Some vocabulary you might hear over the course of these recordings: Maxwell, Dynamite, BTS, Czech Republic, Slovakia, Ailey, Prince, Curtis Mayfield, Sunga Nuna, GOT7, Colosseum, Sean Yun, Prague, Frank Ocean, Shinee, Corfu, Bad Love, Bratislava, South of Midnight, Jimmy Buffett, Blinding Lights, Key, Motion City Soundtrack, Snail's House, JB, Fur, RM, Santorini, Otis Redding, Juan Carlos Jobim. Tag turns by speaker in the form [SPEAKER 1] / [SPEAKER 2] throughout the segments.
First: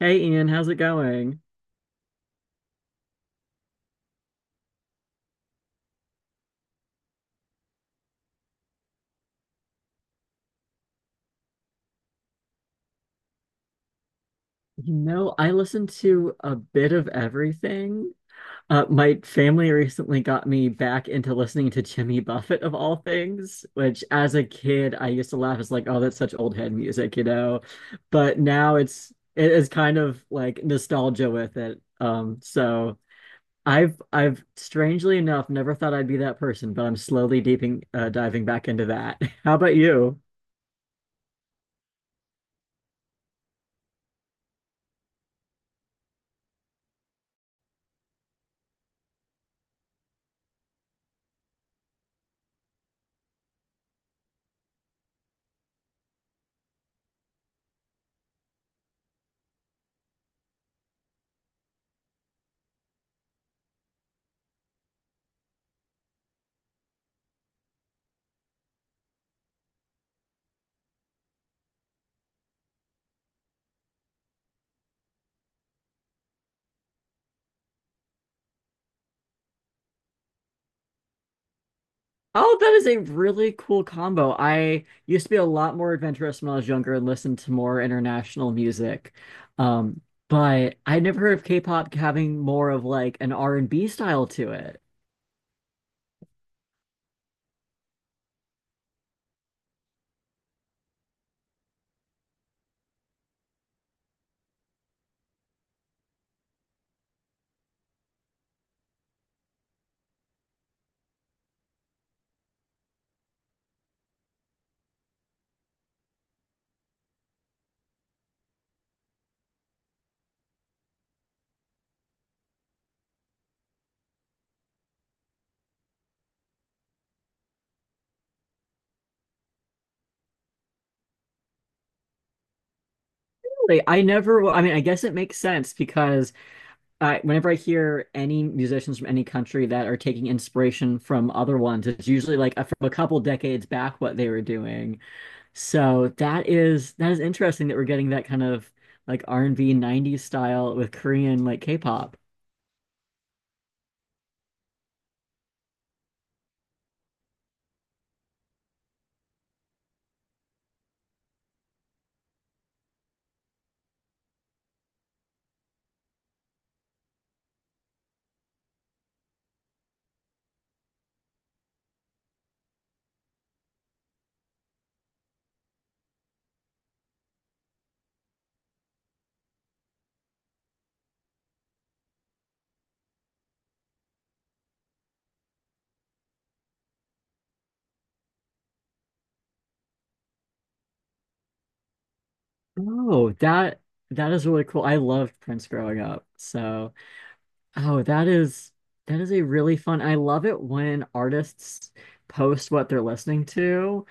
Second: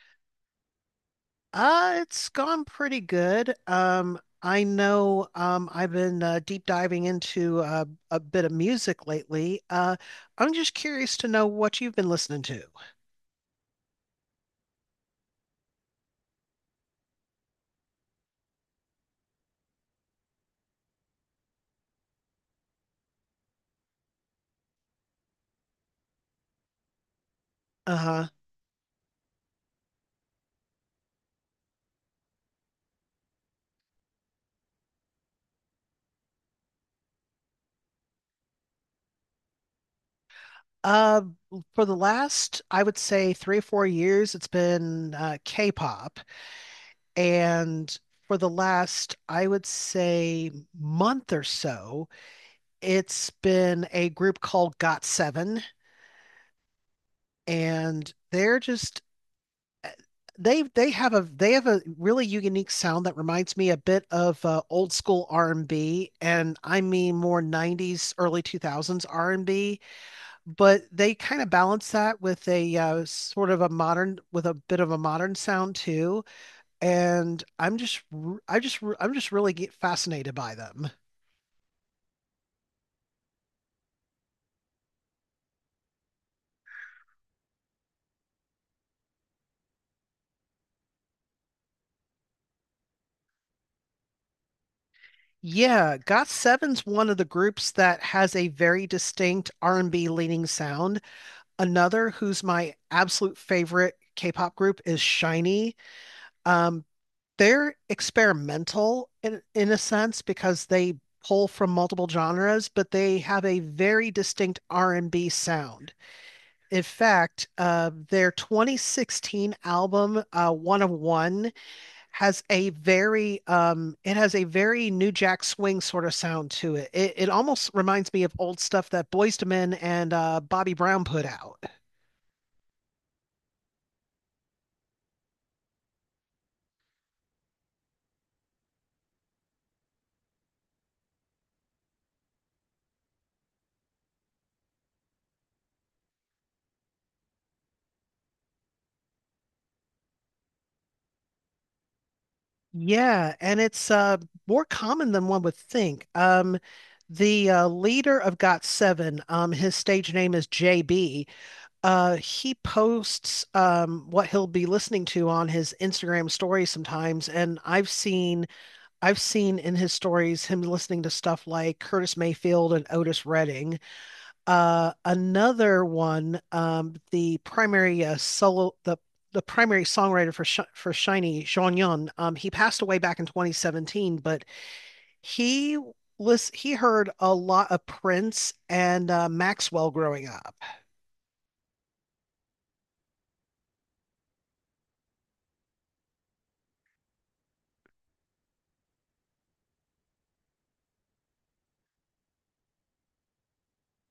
[SPEAKER 1] Hey Ian, how's it going?
[SPEAKER 2] It's gone pretty good. I know I've been deep diving into a bit of music lately. I'm just curious to know what you've been listening to.
[SPEAKER 1] You know, I listen to a bit of everything. My family recently got me back into listening to Jimmy Buffett of all things, which as a kid I used to laugh. It's like, oh, that's such old head music.
[SPEAKER 2] Uh-huh.
[SPEAKER 1] But now it is kind of like nostalgia with it. So I've strangely enough never thought I'd be that person, but I'm slowly deeping diving back into that. How about you?
[SPEAKER 2] Uh, for the last, I would say 3 or 4 years, it's been K-pop. And for the last, I would say month or so, it's been a group called GOT7, and they have a really unique sound that reminds me a bit of old school R&B and B, and I mean more 90s early 2000s R&B, but they kind of balance that with a sort of a modern with a bit of a modern sound too. And I am just really get fascinated by them.
[SPEAKER 1] Oh, that is a really cool combo. I used to be a lot more adventurous when I was younger and listened to more international music. Um, but I never heard of K-pop having more of like an R&B style to it.
[SPEAKER 2] Yeah, Got7's one of the groups that has a very distinct R&B leaning sound. Another who's my absolute favorite K-pop group is Shinee. Um, they're experimental in a sense because they pull from multiple genres, but they have a very distinct R&B sound. In fact, their 2016 album One of One has a very it has a very New Jack Swing sort of sound to it. It almost reminds me of old stuff that Boyz II Men and Bobby Brown put out.
[SPEAKER 1] Really, I never, I mean, I guess it makes sense because I, whenever I hear any musicians from any country that are taking inspiration from other ones, it's usually like a, from a couple decades back what they were doing. So that is interesting that we're getting that kind of like R&B 90s style with Korean like K-pop.
[SPEAKER 2] Yeah, and it's more common than one would think. The leader of GOT7, his stage name is JB. He posts what he'll be listening to on his Instagram stories sometimes, and I've seen in his stories him listening to stuff like Curtis Mayfield and Otis Redding. Another one, the primary solo, the primary songwriter for Sh for Shiny, Sean Yun, he passed away back in 2017, but he he heard a lot of Prince and Maxwell growing up.
[SPEAKER 1] Oh, that is really cool. I loved Prince growing up. So oh, that is a really fun. I love it when artists post what they're listening to.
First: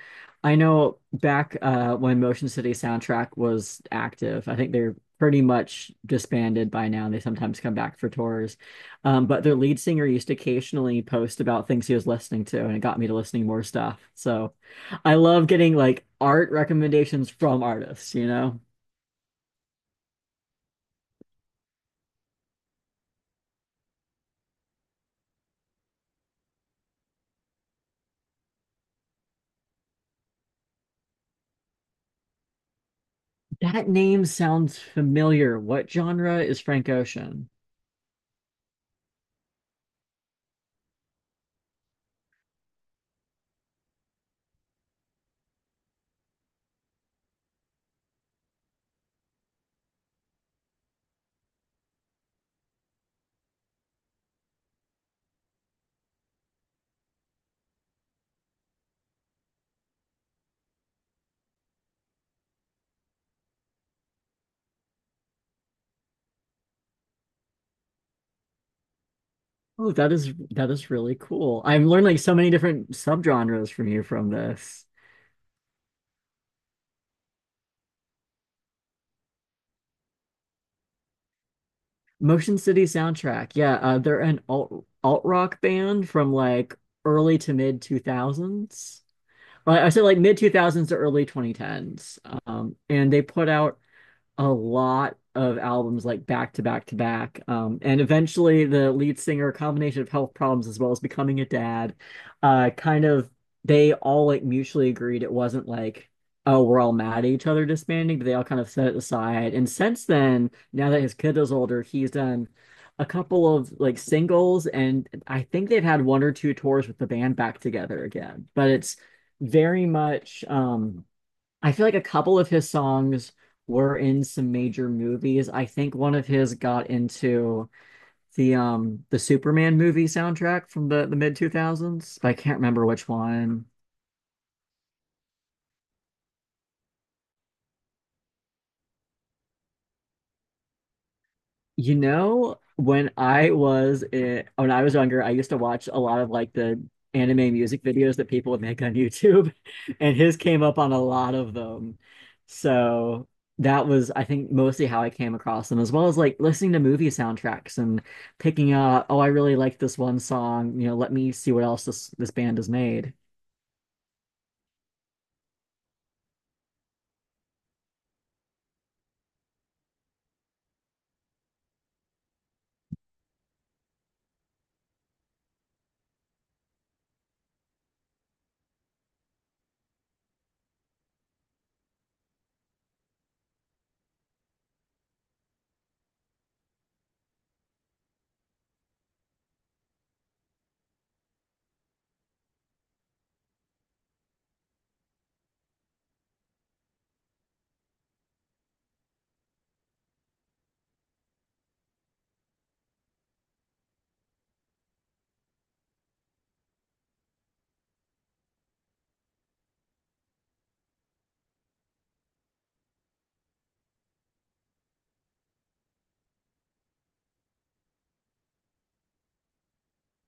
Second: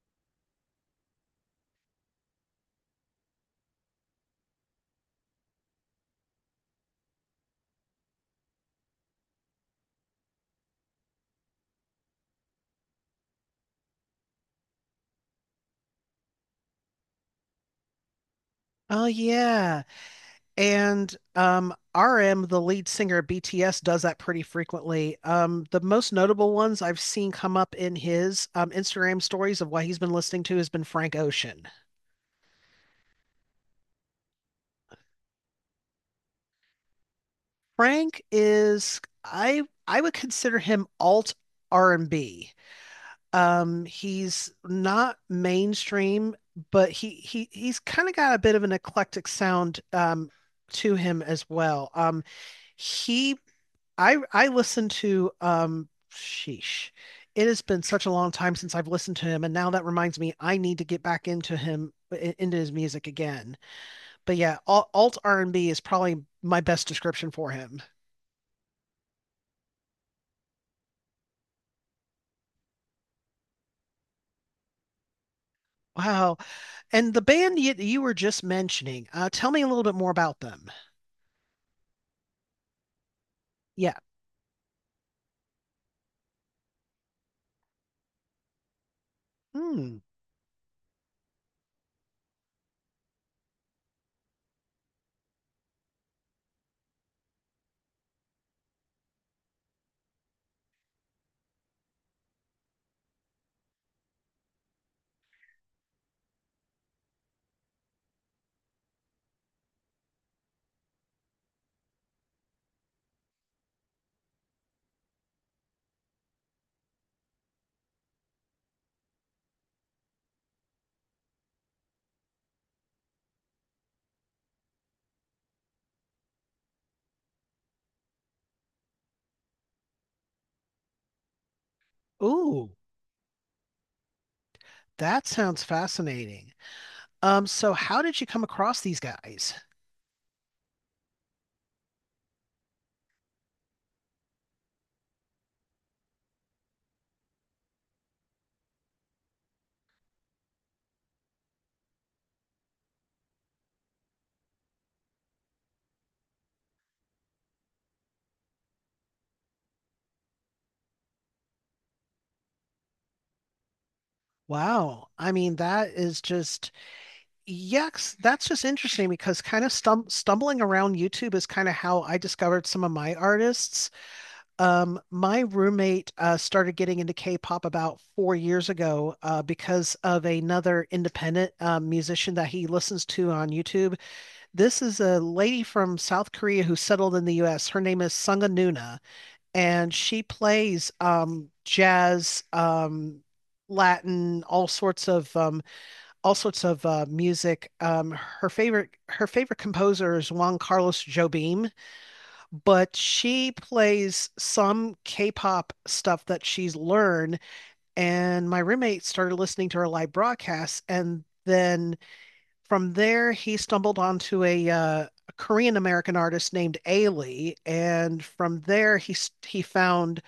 [SPEAKER 1] I know back when Motion City Soundtrack was active, I think they're pretty much disbanded by now. They sometimes come back for tours, but their lead singer used to occasionally post about things he was listening to, and it got me to listening more stuff. So I love getting like art recommendations from artists, you know?
[SPEAKER 2] Oh yeah. And RM, the lead singer of BTS, does that pretty frequently. The most notable ones I've seen come up in his Instagram stories of what he's been listening to has been Frank Ocean.
[SPEAKER 1] That name sounds familiar. What genre is Frank Ocean?
[SPEAKER 2] Frank is I would consider him alt R&B. He's not mainstream, but he's kind of got a bit of an eclectic sound to him as well. He I listened to sheesh. It has been such a long time since I've listened to him, and now that reminds me I need to get back into his music again. But yeah, alt R&B is probably my best description for him.
[SPEAKER 1] Oh, that is really cool. I'm learning like so many different subgenres from you from this.
[SPEAKER 2] Wow. And the band you were just mentioning, tell me a little bit more about them.
[SPEAKER 1] Motion City Soundtrack. Yeah,
[SPEAKER 2] Yeah.
[SPEAKER 1] uh, they're an alt rock band from like early to mid 2000s. Well, I
[SPEAKER 2] Hmm.
[SPEAKER 1] said like mid 2000s to early 2010s. And they put out a lot of albums like back to back to back. And eventually, the lead singer, a combination of health problems as well as becoming a dad, kind of they all like mutually agreed it wasn't like, oh, we're all mad at each other disbanding, but they all kind of set it aside. And since then, now that his kid is older, he's done a couple of like singles, and I think they've had one or two tours with the band back together again. But it's very much I feel like a couple of his songs were in some major movies. I think one of his got into the Superman movie soundtrack from the mid 2000s, but I can't
[SPEAKER 2] Ooh,
[SPEAKER 1] remember which one.
[SPEAKER 2] that sounds fascinating. So how did you come across these guys?
[SPEAKER 1] You know, when I was younger, I used to watch a lot of like the anime music videos that people would make on YouTube, and his came up on a lot of them. So that was, I think, mostly how I came across them, as well as like listening to movie soundtracks and picking out, oh, I really like this one song. You know, let me see what else this band has made.
[SPEAKER 2] Wow. I mean, that is just yes, that's just interesting because kind of stumbling around YouTube is kind of how I discovered some of my artists. My roommate started getting into K-pop about 4 years ago because of another independent musician that he listens to on YouTube. This is a lady from South Korea who settled in the U.S. Her name is Sunga Nuna, and she plays jazz, Latin, all sorts of music. Her favorite composer is Juan Carlos Jobim, but she plays some K-pop stuff that she's learned. And my roommate started listening to her live broadcasts, and then from there he stumbled onto a Korean American artist named Ailey, and from there he found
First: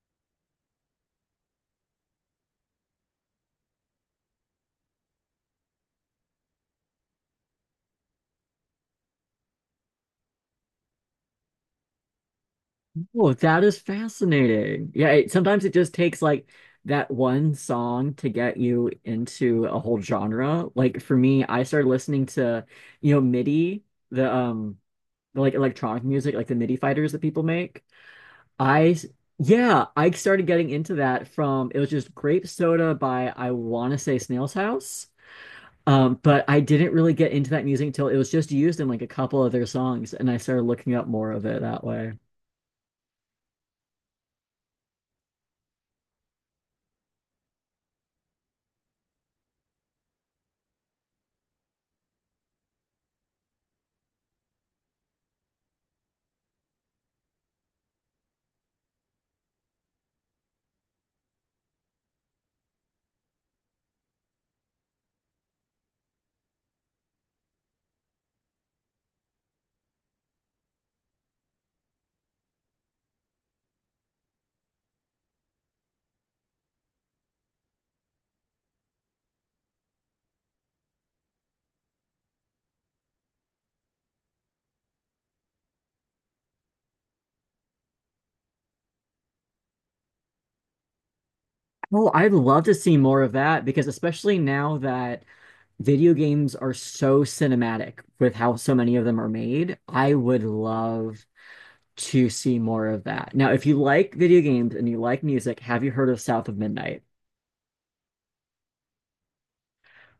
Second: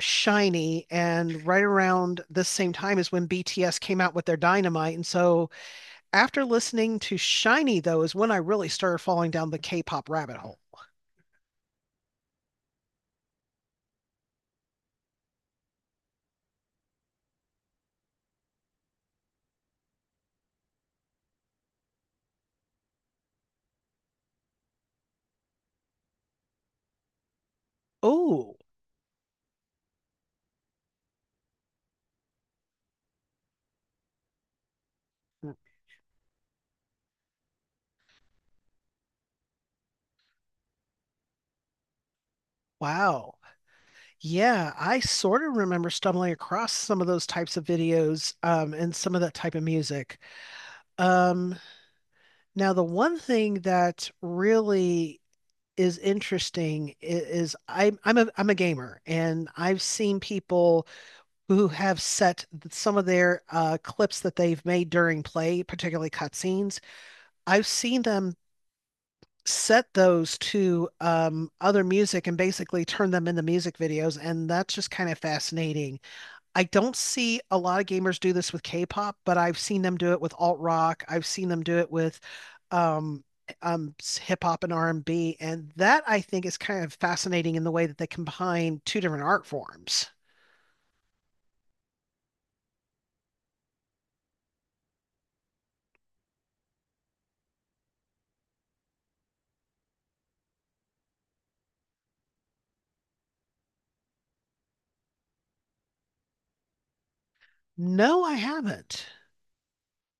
[SPEAKER 2] Shinee. And right around the same time is when BTS came out with their Dynamite, and so after listening to Shiny, though, is when I really started falling down the K pop rabbit hole.
[SPEAKER 1] Oh, that is fascinating. Yeah, it, sometimes it just takes like that one song to get you into a whole genre. Like for me, I started listening to, you know, MIDI, the um the like electronic music, like the MIDI fighters that people make.
[SPEAKER 2] Oh,
[SPEAKER 1] I s- yeah, I started getting into that from it was just Grape Soda by I want to say Snail's House. But I didn't really get into that music until it was just used in like a couple of their songs, and I started looking up more of it that way.
[SPEAKER 2] wow. Yeah, I sort of remember stumbling across some of those types of videos, and some of that type of music. Um, Now the one thing that really is I'm a gamer, and I've seen people who have set some of their clips that they've made during play, particularly cutscenes. I've seen them set those to other music and basically turn them into music videos, and that's just kind of fascinating. I don't see a lot of gamers do this with K-pop, but I've seen them do it with alt rock. I've seen them do it with um, eh, um, hip hop and R&B, and B. And that I think is kind of fascinating in the way that they combine two different art forms.
[SPEAKER 1] Oh, I'd love to see more of that because especially now that video games are so cinematic with how so many of them are made, I would love to see more of that. Now, if you like video games and you like music, have you heard of South of Midnight?
[SPEAKER 2] No, I haven't.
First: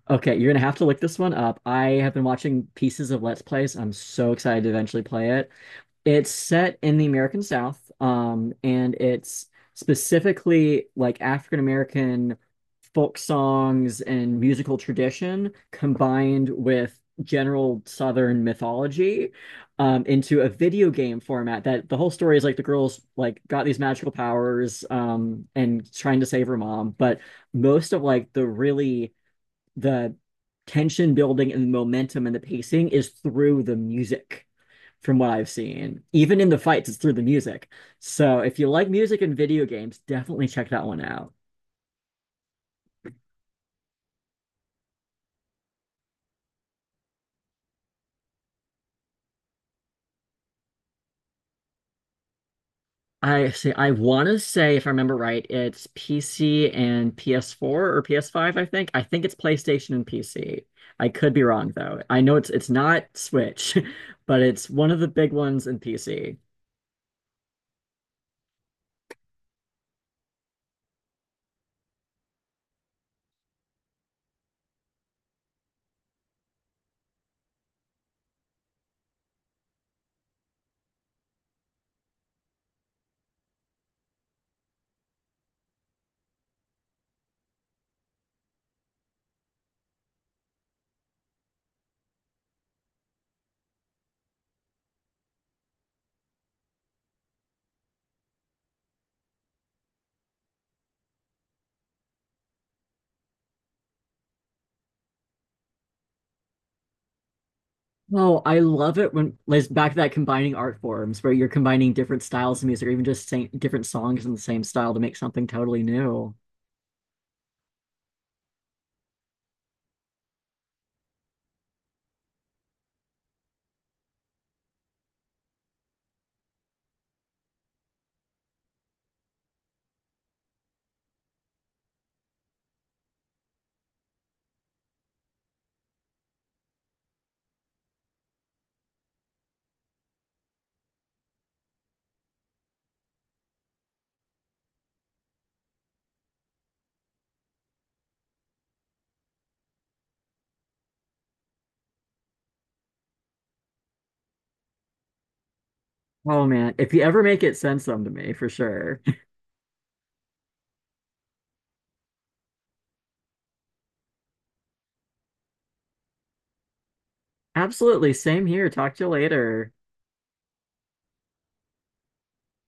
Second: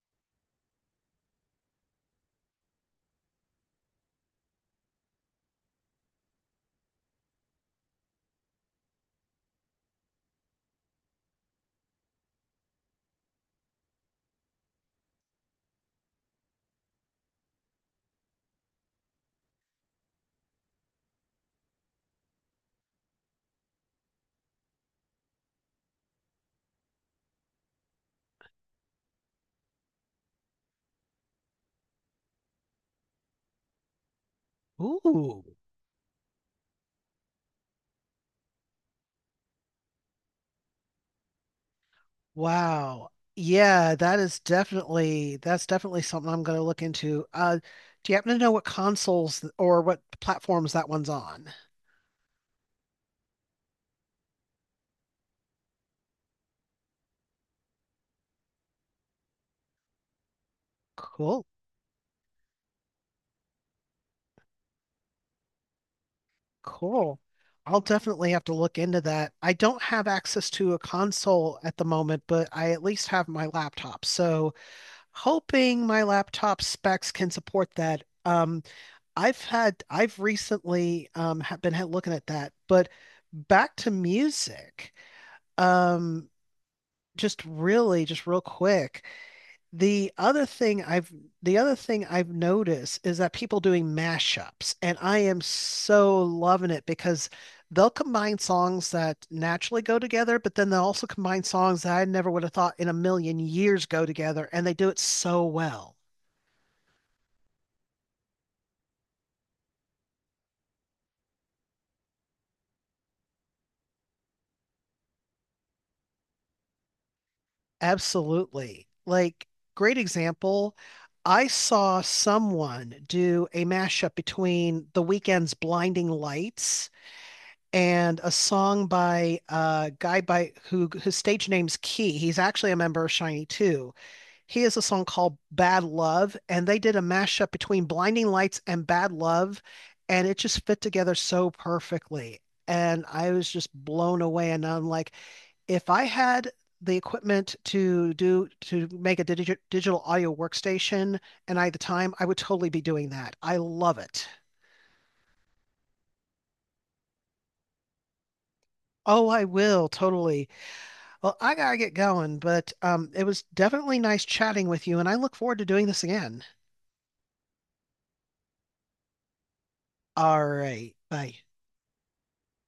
[SPEAKER 1] Okay, you're gonna have to look this one up. I have been watching pieces of Let's Plays. I'm so excited to eventually play it. It's set in the American South, and it's specifically like African American folk songs and musical tradition combined with general Southern mythology into a video game format. That the whole story is like the girls like got these magical powers and trying to save her mom, but most of like the tension building and the momentum and the pacing is through the music from what
[SPEAKER 2] Ooh,
[SPEAKER 1] I've seen. Even in the fights, it's through the music. So if you like music and video games, definitely check that one out.
[SPEAKER 2] wow. Yeah, that's definitely something I'm going to look into. Do you happen to know what consoles or what platforms that one's on?
[SPEAKER 1] I want to say if I remember right, it's PC and PS4 or PS5, I think. I think it's PlayStation and PC. I could be
[SPEAKER 2] Cool.
[SPEAKER 1] wrong though. I know it's not Switch, but it's one of the big ones in PC.
[SPEAKER 2] Cool. I'll definitely have to look into that. I don't have access to a console at the moment, but I at least have my laptop. So hoping my laptop specs can support that. I've recently have been looking at that. But back to music, um, just real quick. The other thing I've the other thing I've noticed is that people doing mashups, and I am so loving it because they'll combine songs that naturally go together, but then they'll also combine songs that I never would have thought in a million years go together, and they do it so well.
[SPEAKER 1] Oh, I love it when like back to that combining art forms where you're combining different styles of music or even just same, different songs in the same style to make something totally new.
[SPEAKER 2] Absolutely. Like, great example. I saw someone do a mashup between The Weeknd's Blinding Lights and a song by a guy, by who his stage name's Key. He's actually a member of Shiny too. He has a song called Bad Love, and they did a mashup between Blinding Lights and Bad Love, and it just fit together so perfectly. And I was just blown away. And I'm like, if I had the equipment to make a digital audio workstation and I had the time, I would totally be doing that. I love it.
[SPEAKER 1] Oh man, if you ever make it, send some to me for sure.
[SPEAKER 2] Oh, I will totally. Well, I gotta get going, but it was definitely nice chatting with you, and I look forward to doing this again.
[SPEAKER 1] Absolutely, same here. Talk to you later.
[SPEAKER 2] All right, bye.